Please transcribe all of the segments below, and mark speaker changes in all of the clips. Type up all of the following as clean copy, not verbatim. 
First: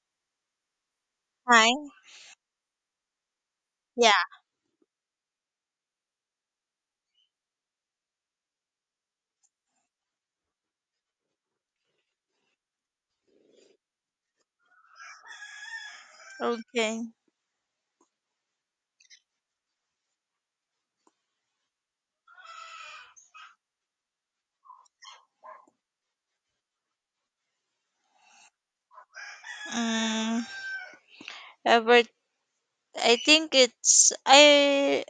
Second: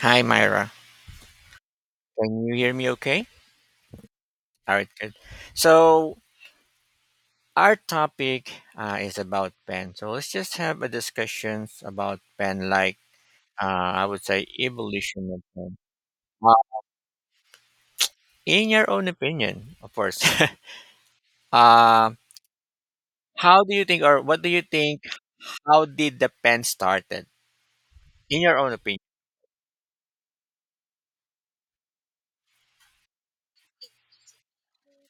Speaker 1: Hi, Myra.
Speaker 2: Hi.
Speaker 1: Can you hear me okay?
Speaker 2: Yeah.
Speaker 1: All right, good. So, our topic is about pen. So, let's just have a discussion about pen, like, I would say evolution of pen. Uh,
Speaker 2: Okay.
Speaker 1: in your own opinion, of course, uh, how do you think, or what do you think, how did the pen started? In your own opinion.
Speaker 2: Um, but I think it's I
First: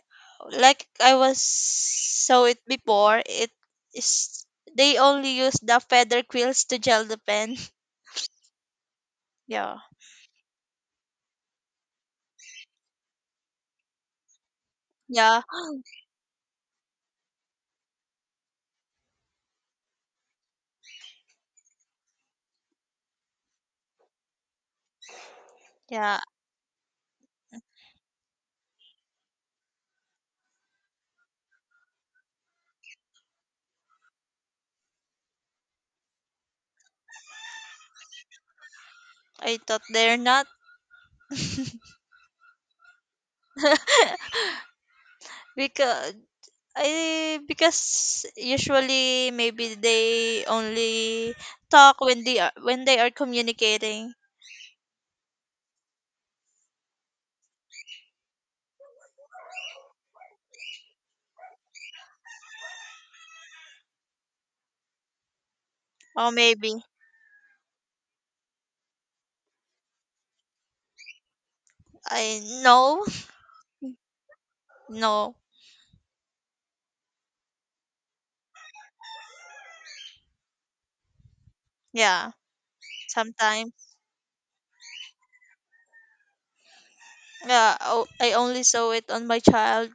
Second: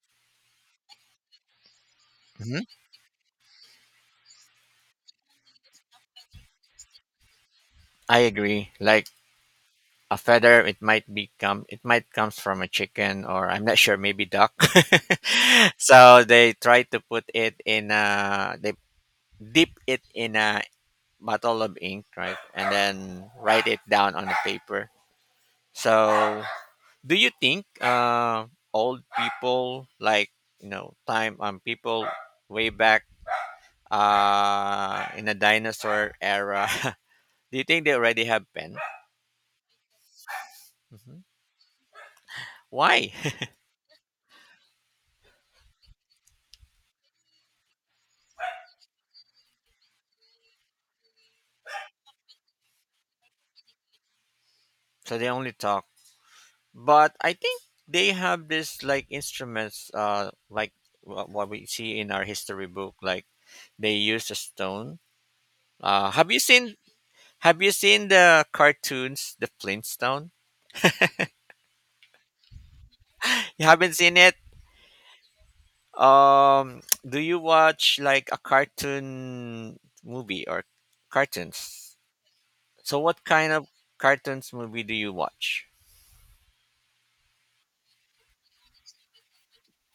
Speaker 2: like I was saw it
Speaker 1: Hmm.
Speaker 2: before. It is They only use the feather quills to gel the pen.
Speaker 1: I agree. Like,
Speaker 2: Yeah.
Speaker 1: a feather, it might become. It might comes from a chicken, or I'm not sure, maybe duck.
Speaker 2: Yeah.
Speaker 1: So they dip it in a bottle of ink, right? And then write it down on a paper.
Speaker 2: Yeah.
Speaker 1: So do you think, old people, like, you know time people way back, in the dinosaur era, do you think they already have pen?
Speaker 2: I thought they're not.
Speaker 1: Hmm. Why?
Speaker 2: Because I because usually maybe they only talk when they are communicating.
Speaker 1: So they only talk, but I think they have this, like, instruments, like, what we see in our history book. Like, they use a stone.
Speaker 2: Or
Speaker 1: Have you
Speaker 2: maybe.
Speaker 1: seen? Have you seen the cartoons, the Flintstone?
Speaker 2: I no,
Speaker 1: You haven't seen it.
Speaker 2: no.
Speaker 1: Do you watch like a cartoon movie or cartoons?
Speaker 2: Yeah,
Speaker 1: So, what kind of
Speaker 2: sometimes.
Speaker 1: cartoons movie do you watch?
Speaker 2: Yeah, oh, I only saw it on my child.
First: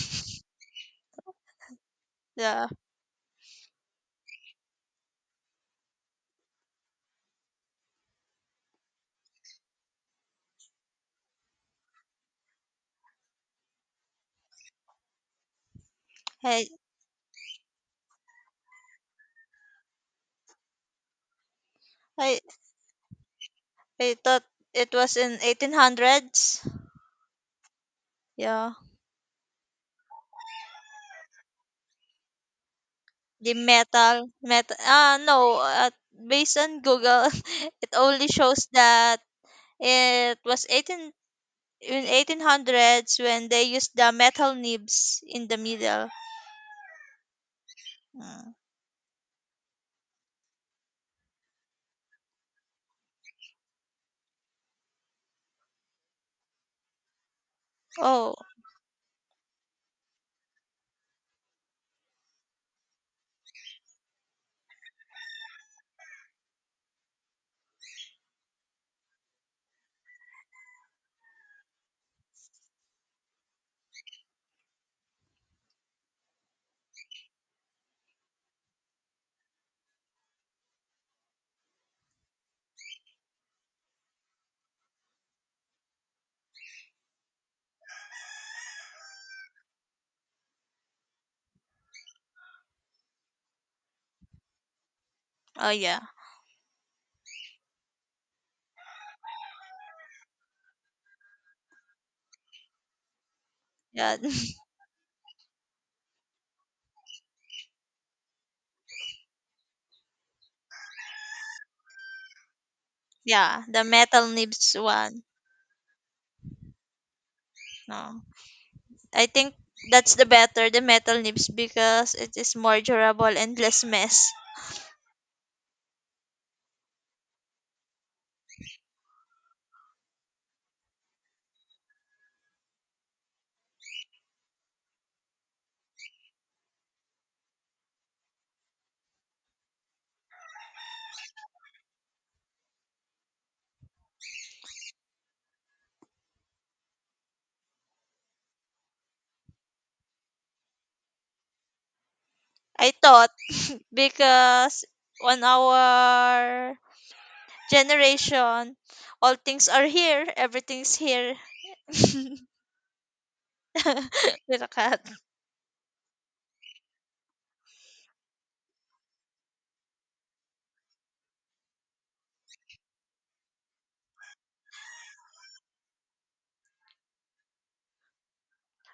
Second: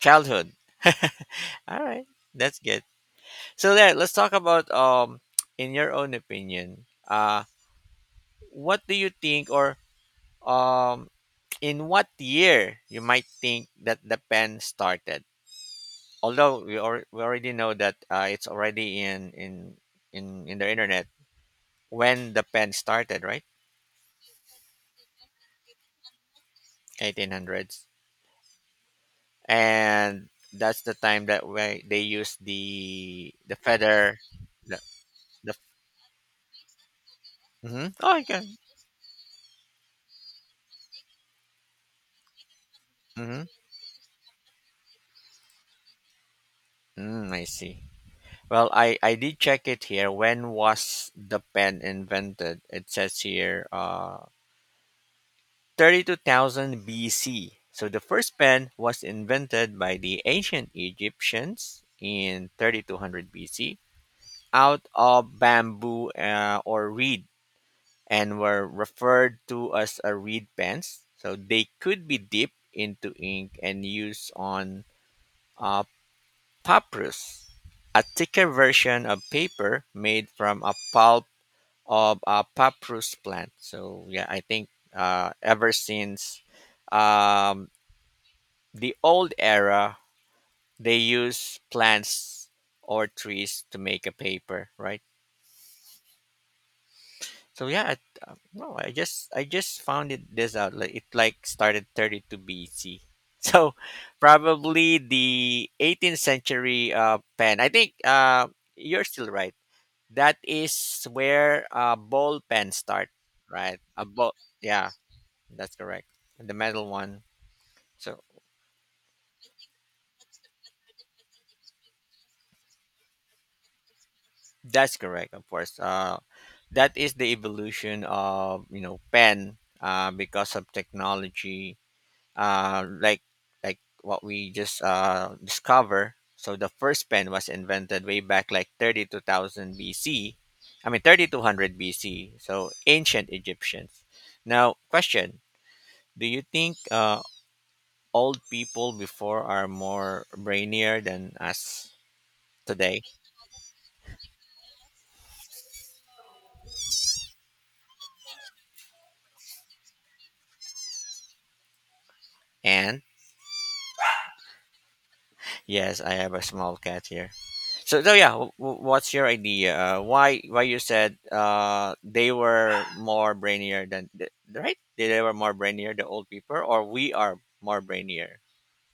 Speaker 1: Childhood. All right, that's
Speaker 2: Yeah,
Speaker 1: good. So there, let's talk about, in your own opinion. What do you think, or um in what year you might think that the pen started, although
Speaker 2: I
Speaker 1: we already know that, it's already in the internet, when
Speaker 2: I
Speaker 1: the pen started, right?
Speaker 2: I thought it was in 1800s.
Speaker 1: 1800s.
Speaker 2: Yeah,
Speaker 1: And that's the time that way they used the
Speaker 2: the
Speaker 1: the
Speaker 2: metal
Speaker 1: feather.
Speaker 2: metal.
Speaker 1: The,
Speaker 2: Ah,
Speaker 1: the
Speaker 2: no. Based on Google,
Speaker 1: Mm-hmm.
Speaker 2: it
Speaker 1: Oh,
Speaker 2: only
Speaker 1: okay.
Speaker 2: shows that it was 18 in 1800s
Speaker 1: Mm-hmm.
Speaker 2: when they used the metal nibs in the middle.
Speaker 1: I see.
Speaker 2: Mm.
Speaker 1: Well, I did check it here, when was the pen invented. It says here 32,000 BC. So the
Speaker 2: Oh,
Speaker 1: first pen was invented by the ancient Egyptians in 3200 BC, out of bamboo, or reed, and were referred to as a reed pens. So they could be dipped into ink and used on, uh, papyrus, a thicker version of paper made from a pulp of a papyrus plant. So yeah, I think, ever since, um, the old era, they use plants or trees to make a paper, right?
Speaker 2: oh yeah,
Speaker 1: So yeah, no, I just found it this out. Like, it, like, started 32 BC. So
Speaker 2: yeah,
Speaker 1: probably the 18th century, pen. I think, you're still right. That is where, ball pens start,
Speaker 2: yeah.
Speaker 1: right?
Speaker 2: The metal nibs
Speaker 1: Yeah,
Speaker 2: one.
Speaker 1: that's correct. The metal one. So
Speaker 2: No. I think that's the better, the metal nibs, because it is more durable and less mess.
Speaker 1: that's correct, of course. That is the evolution of, pen, because of technology, like, what we just, discover. So the first pen was invented way back, like, 32,000 BC. I mean, 3200 BC. So ancient Egyptians. Now, question: do you think, old people before are more brainier than us
Speaker 2: I
Speaker 1: today?
Speaker 2: thought because on our generation all things are here, everything's here.
Speaker 1: And
Speaker 2: With a cat.
Speaker 1: yes, I have a small cat here. So, yeah, what's your idea? Why you said, they were more brainier than the, right? They were more brainier, the old people, or we are more brainier.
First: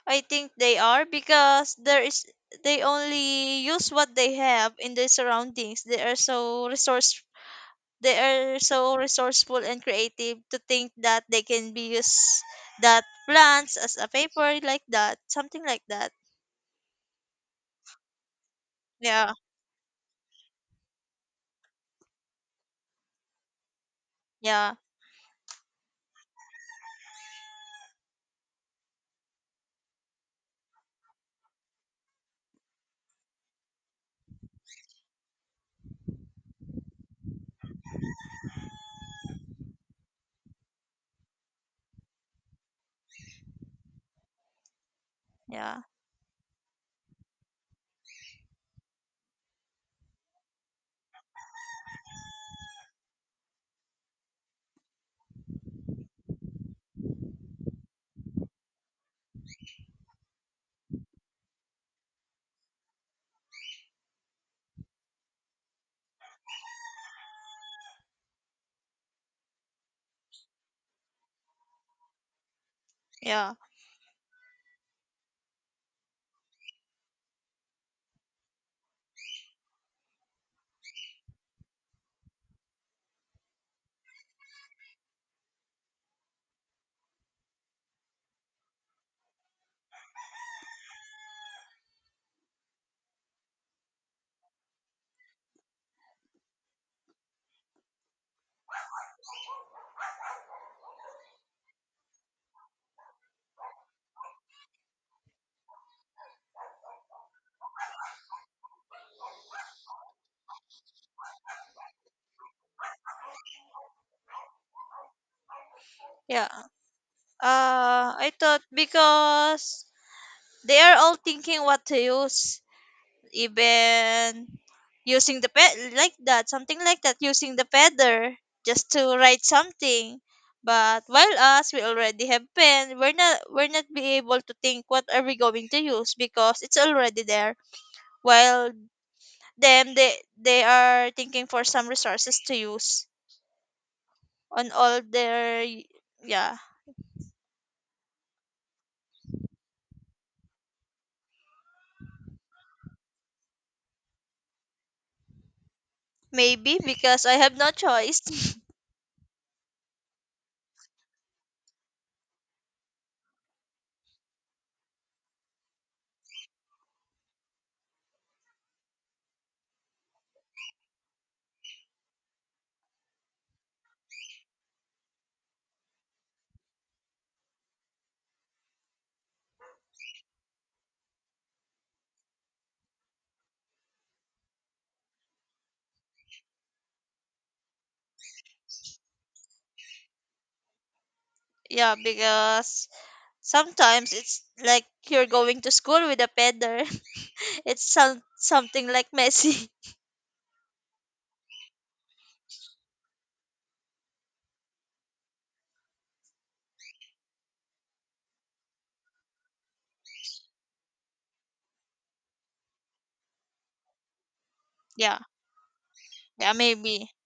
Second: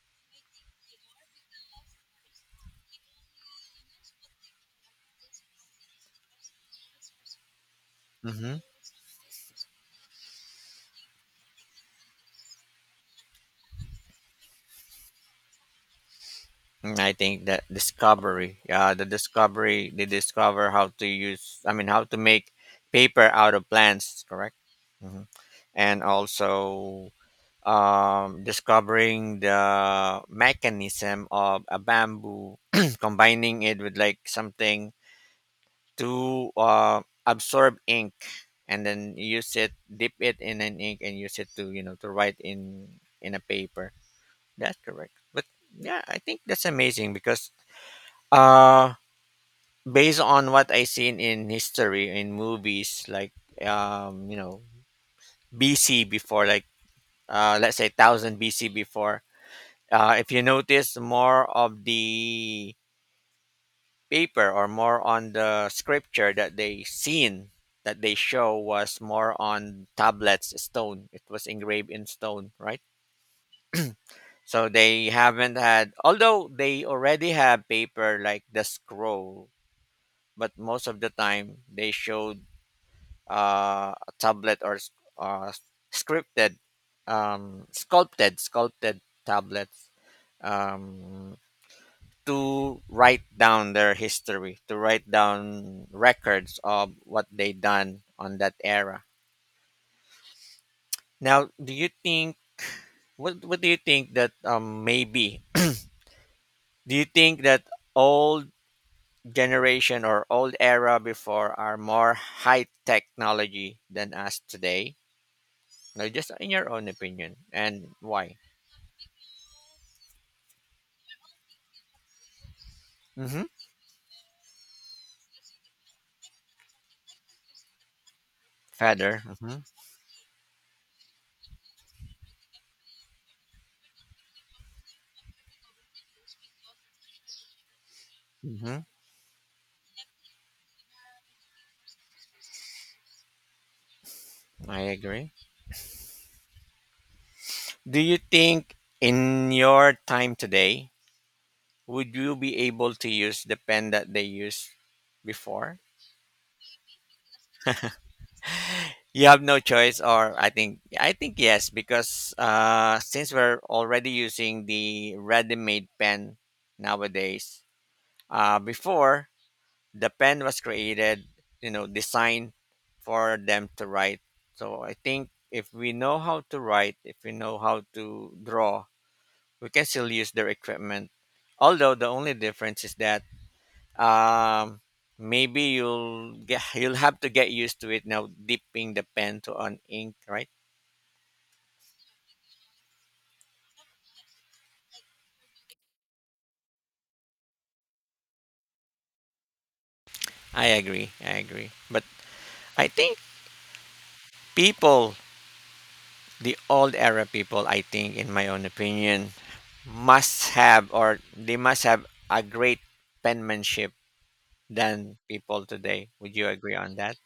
Speaker 2: I think they are, because there is they only use what they have in the surroundings. They are so resource. They are
Speaker 1: Hmm.
Speaker 2: so resourceful and creative to think that they can be used that plants as a paper, like that, something like that.
Speaker 1: I think that discovery, the
Speaker 2: Yeah,
Speaker 1: discovery they discover how to use. I mean, how to make paper out of plants. Correct.
Speaker 2: yeah,
Speaker 1: Hmm. And also. Discovering the mechanism of a bamboo, combining it with, like, something to, absorb ink, and then use it, dip it in an ink, and use it to, to write in a paper. That's correct. But
Speaker 2: yeah,
Speaker 1: yeah, I think that's amazing because, uh, based on what I seen in history, in movies, like, um, you know BC before, like, let's say 1000 BC before. If you notice, more of the paper or more on the scripture that they seen, that they show, was more on tablets, stone. It was engraved in stone, right?
Speaker 2: yeah,
Speaker 1: So they haven't had, although they already have paper, like the scroll, but most of the time they showed, a tablet or uh, scripted, sculpted tablets, um, to write down their history, to write down records of what they done on that era. Now, do you think, what do you think that, maybe, do you think that old generation or old era before are more high technology than us today? Now, just
Speaker 2: yeah.
Speaker 1: in your own opinion, and
Speaker 2: I
Speaker 1: why?
Speaker 2: thought because they are all thinking what to use,
Speaker 1: Mm-hmm.
Speaker 2: even using the pet like that, something like that, using the feather just to
Speaker 1: Feather.
Speaker 2: write
Speaker 1: Mm-hmm.
Speaker 2: something. But while us, we already have pen, we're not be able to think what are we going to use because it's already there. While
Speaker 1: Mm-hmm.
Speaker 2: them, they are thinking for some resources to use on
Speaker 1: I
Speaker 2: all
Speaker 1: agree.
Speaker 2: their. Yeah,
Speaker 1: Do you think in your time today would you be able to use the pen that they used before?
Speaker 2: maybe because I have no choice.
Speaker 1: You have no choice, or I think, yes, because, since we're already using the ready-made pen nowadays, before the pen was created, designed for them to write. So I think if we know how to write, if we know how to draw, we can still use their equipment. Although the only difference is that, um maybe, you'll have to get used to it now, dipping the pen to on ink, right?
Speaker 2: Yeah, because sometimes it's like you're going to school with a feather. It's something like messy.
Speaker 1: I agree, I agree, but I think, people the old era people, I think, in my own opinion, must have or they must have a great penmanship than
Speaker 2: Yeah,
Speaker 1: people today. Would you
Speaker 2: yeah,
Speaker 1: agree on
Speaker 2: maybe.
Speaker 1: that?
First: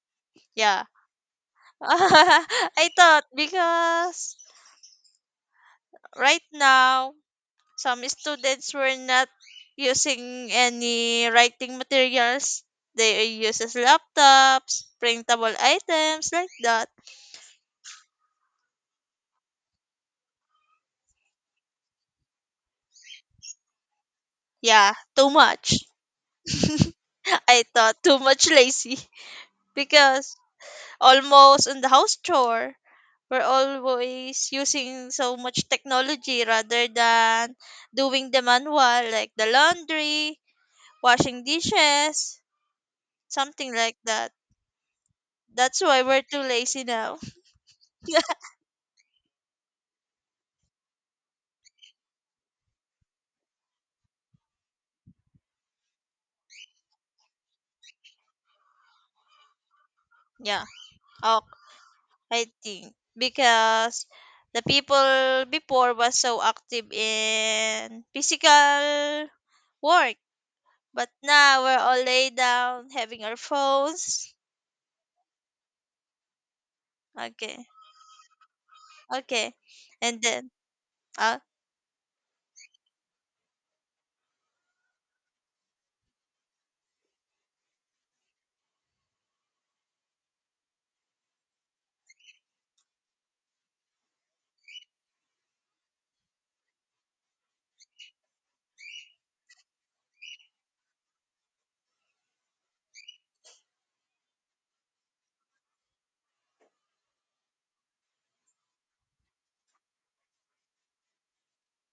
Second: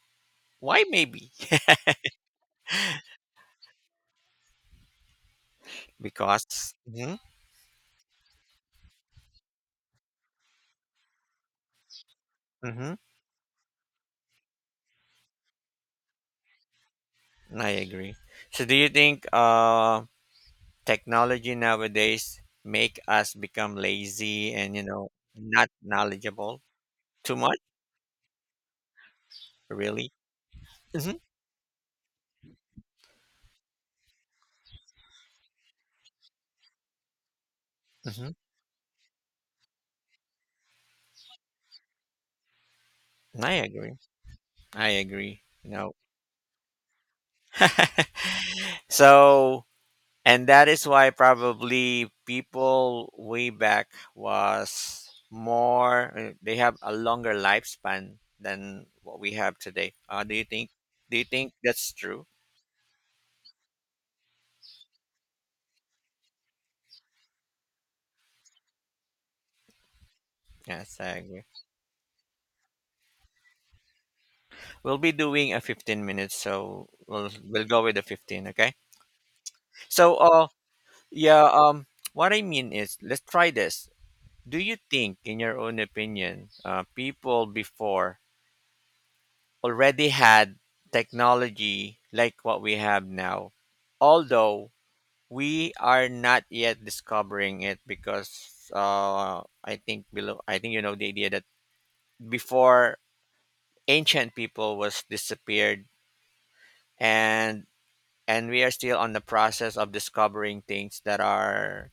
Speaker 1: Why
Speaker 2: Yeah.
Speaker 1: maybe?
Speaker 2: I thought because right
Speaker 1: Because.
Speaker 2: now
Speaker 1: Hmm.
Speaker 2: some students were not using any writing materials.
Speaker 1: Hmm.
Speaker 2: They use as laptops, printable items, like that.
Speaker 1: I agree. So, do you think, technology nowadays make us become lazy and,
Speaker 2: Yeah, too
Speaker 1: not
Speaker 2: much.
Speaker 1: knowledgeable. Too much.
Speaker 2: I thought too much lazy,
Speaker 1: Really?
Speaker 2: because
Speaker 1: Hmm.
Speaker 2: almost on the house chore. We're always using so much technology rather than
Speaker 1: Hmm.
Speaker 2: doing the manual, like the laundry, washing dishes,
Speaker 1: I
Speaker 2: something
Speaker 1: agree,
Speaker 2: like that.
Speaker 1: i agree you
Speaker 2: That's
Speaker 1: know
Speaker 2: why we're too lazy now.
Speaker 1: So, and that is why probably people way back was more, they have a longer lifespan than what we have today. Do you
Speaker 2: Yeah,
Speaker 1: think,
Speaker 2: oh,
Speaker 1: that's true?
Speaker 2: I think because the people before was so active in physical work,
Speaker 1: Yes,
Speaker 2: but
Speaker 1: I agree.
Speaker 2: now we're all laid down having our phones.
Speaker 1: We'll be doing a 15 minutes, so we'll
Speaker 2: Okay,
Speaker 1: go with the 15, okay.
Speaker 2: okay,
Speaker 1: So,
Speaker 2: and then. Uh,
Speaker 1: yeah, what I mean is, let's try this. Do you think, in your own opinion, people before already had technology like what we have now, although we are not yet discovering it, because, I think below, I think, the idea that before ancient people was disappeared, and and we are still on the process of discovering things that are.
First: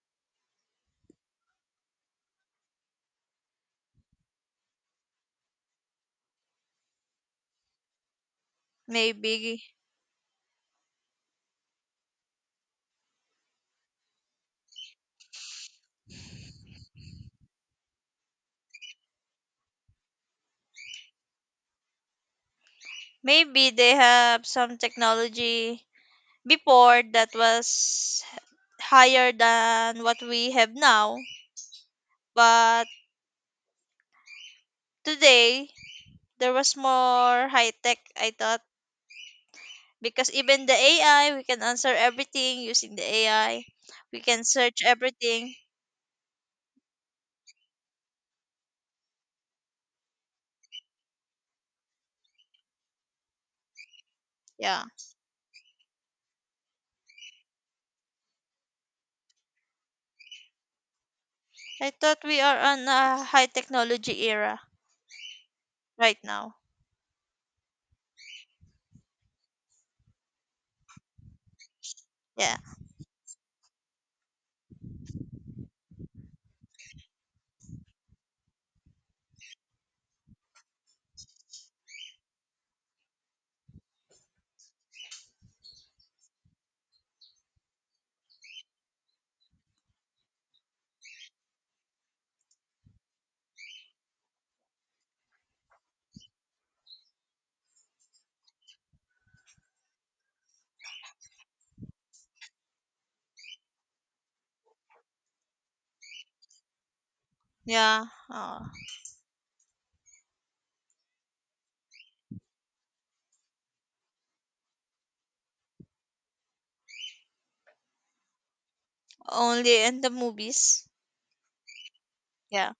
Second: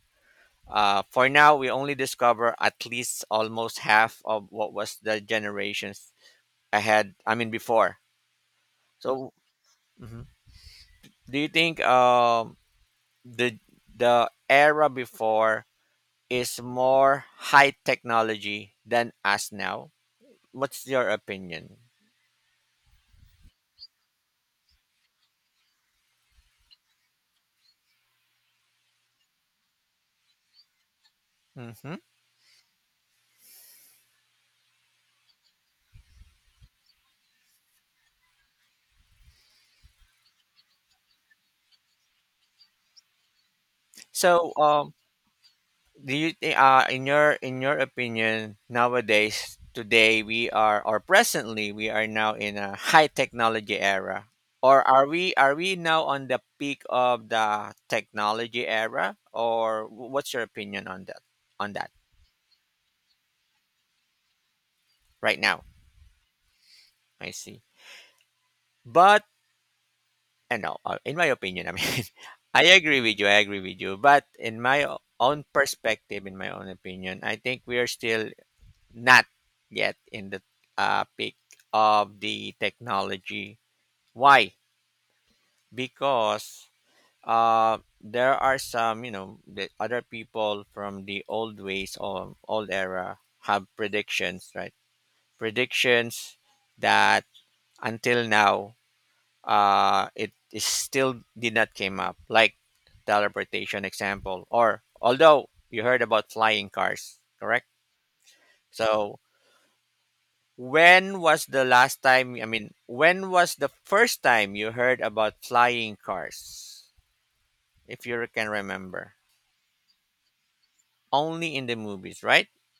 Speaker 1: For now, we only discover at least almost half of what was the generations ahead. I mean, before. So,
Speaker 2: maybe
Speaker 1: mhm. Do you think, the the era before is more high technology than us now? What's your opinion?
Speaker 2: maybe they have some technology before that was higher than what we have now.
Speaker 1: Hmm.
Speaker 2: But today there was more high tech, I thought, because even the AI, we can answer everything using the AI. We can
Speaker 1: So,
Speaker 2: search everything.
Speaker 1: do you think, in your opinion, nowadays, today, we are, or presently we are now in a high technology era,
Speaker 2: Yeah.
Speaker 1: or are we now on the peak of the technology era, or what's your opinion on that, on
Speaker 2: I
Speaker 1: that
Speaker 2: thought we are on a high technology era
Speaker 1: Right now.
Speaker 2: right now.
Speaker 1: I see. But I know, in my opinion, I mean.
Speaker 2: Yeah.
Speaker 1: I agree with you, I agree with you, but in my own perspective, in my own opinion, I think we are still not yet in the, peak of the technology. Why? Because, there are some, you know, the other people from the old ways or old era have predictions, right? Predictions that until now, it is still did not came up, like teleportation example, or although you heard about flying cars, correct?
Speaker 2: Yeah. Uh,
Speaker 1: So, when was the last time, I mean, when was the first time you heard about flying cars? If you can remember.
Speaker 2: only in the movies.
Speaker 1: Only in the movies, right?
Speaker 2: Yeah.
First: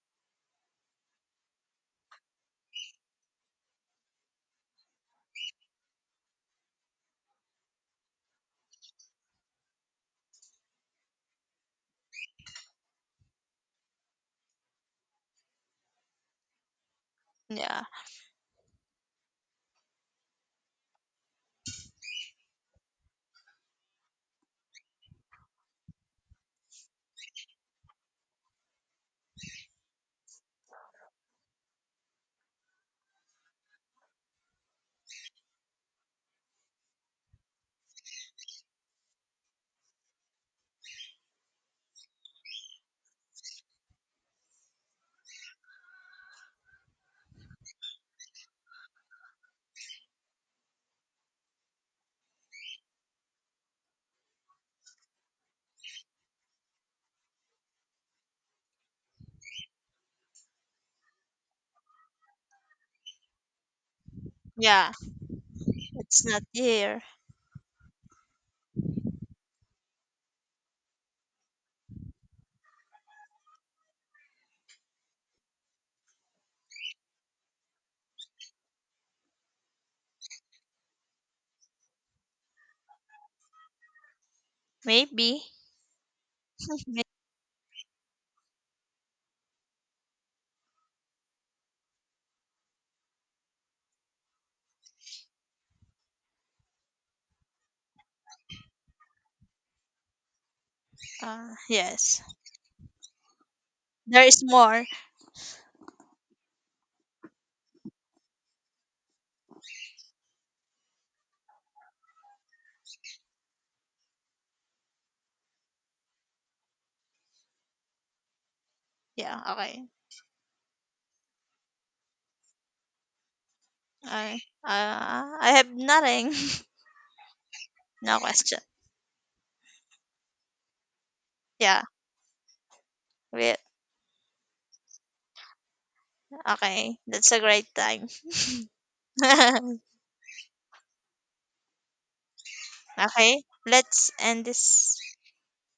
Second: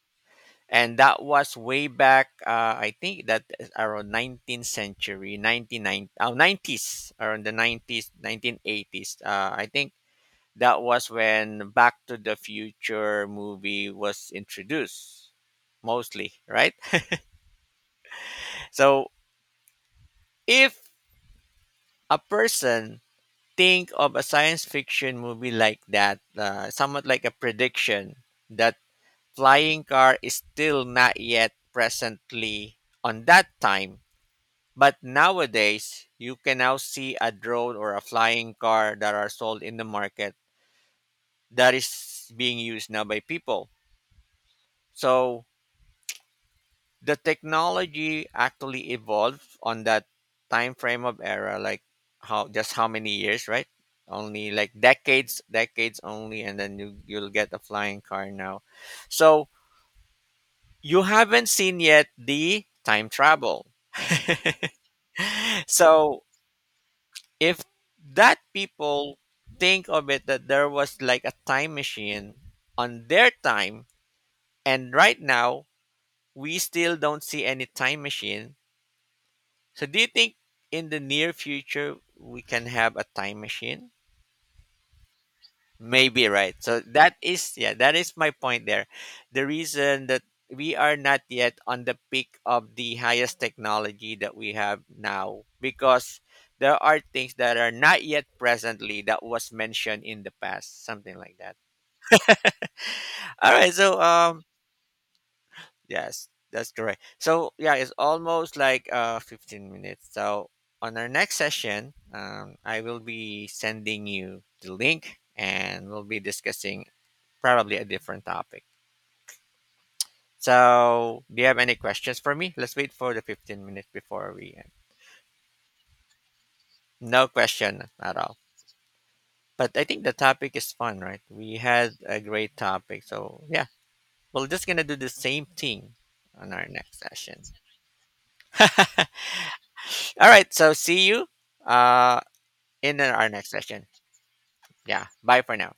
Speaker 1: And that was way back, I think that is around 19th century, 1990, oh, around the 90s, 1980s. I think that was when Back to the Future movie was introduced, mostly, right?
Speaker 2: Yeah.
Speaker 1: So if a person think of a science fiction movie like that, somewhat like a prediction that flying car is still not yet presently on that time. But nowadays, you can now see a drone or a flying car that are sold in the market, that is being used now by people. So the technology actually evolved on that time frame of era, like, how many years, right? Only, like, decades only, and then you'll get a flying car now. So you haven't seen yet the time travel.
Speaker 2: Yeah. It's
Speaker 1: So
Speaker 2: not here.
Speaker 1: if that people think of it, that there was like a time machine on their time, and right now we still don't see any time machine. So do you think in the near future we can have a time machine?
Speaker 2: Maybe.
Speaker 1: Maybe, right. So
Speaker 2: May-.
Speaker 1: that is yeah, that is my point there. The reason that we are not yet on the peak of the highest technology that we have now, because there are things that are not yet presently that was mentioned in the past, something like that.
Speaker 2: Yes.
Speaker 1: All right, so,
Speaker 2: There is more.
Speaker 1: yes, that's correct. So yeah, it's almost like 15 minutes. So on our next session, I will be sending you the link, and we'll be discussing probably a different topic.
Speaker 2: Yeah, okay.
Speaker 1: So do you have any questions for me? Let's wait for the 15 minutes before we end.
Speaker 2: I have nothing.
Speaker 1: No question at
Speaker 2: No
Speaker 1: all.
Speaker 2: question.
Speaker 1: But I think the topic is fun, right? We
Speaker 2: Yeah.
Speaker 1: had a great topic. So
Speaker 2: We,
Speaker 1: yeah, we're just gonna do the same thing on our
Speaker 2: okay.
Speaker 1: next
Speaker 2: That's a
Speaker 1: session.
Speaker 2: great time.
Speaker 1: All right, so see you. Uh in our
Speaker 2: Okay.
Speaker 1: next session.
Speaker 2: Let's end this
Speaker 1: Yeah. Bye for now.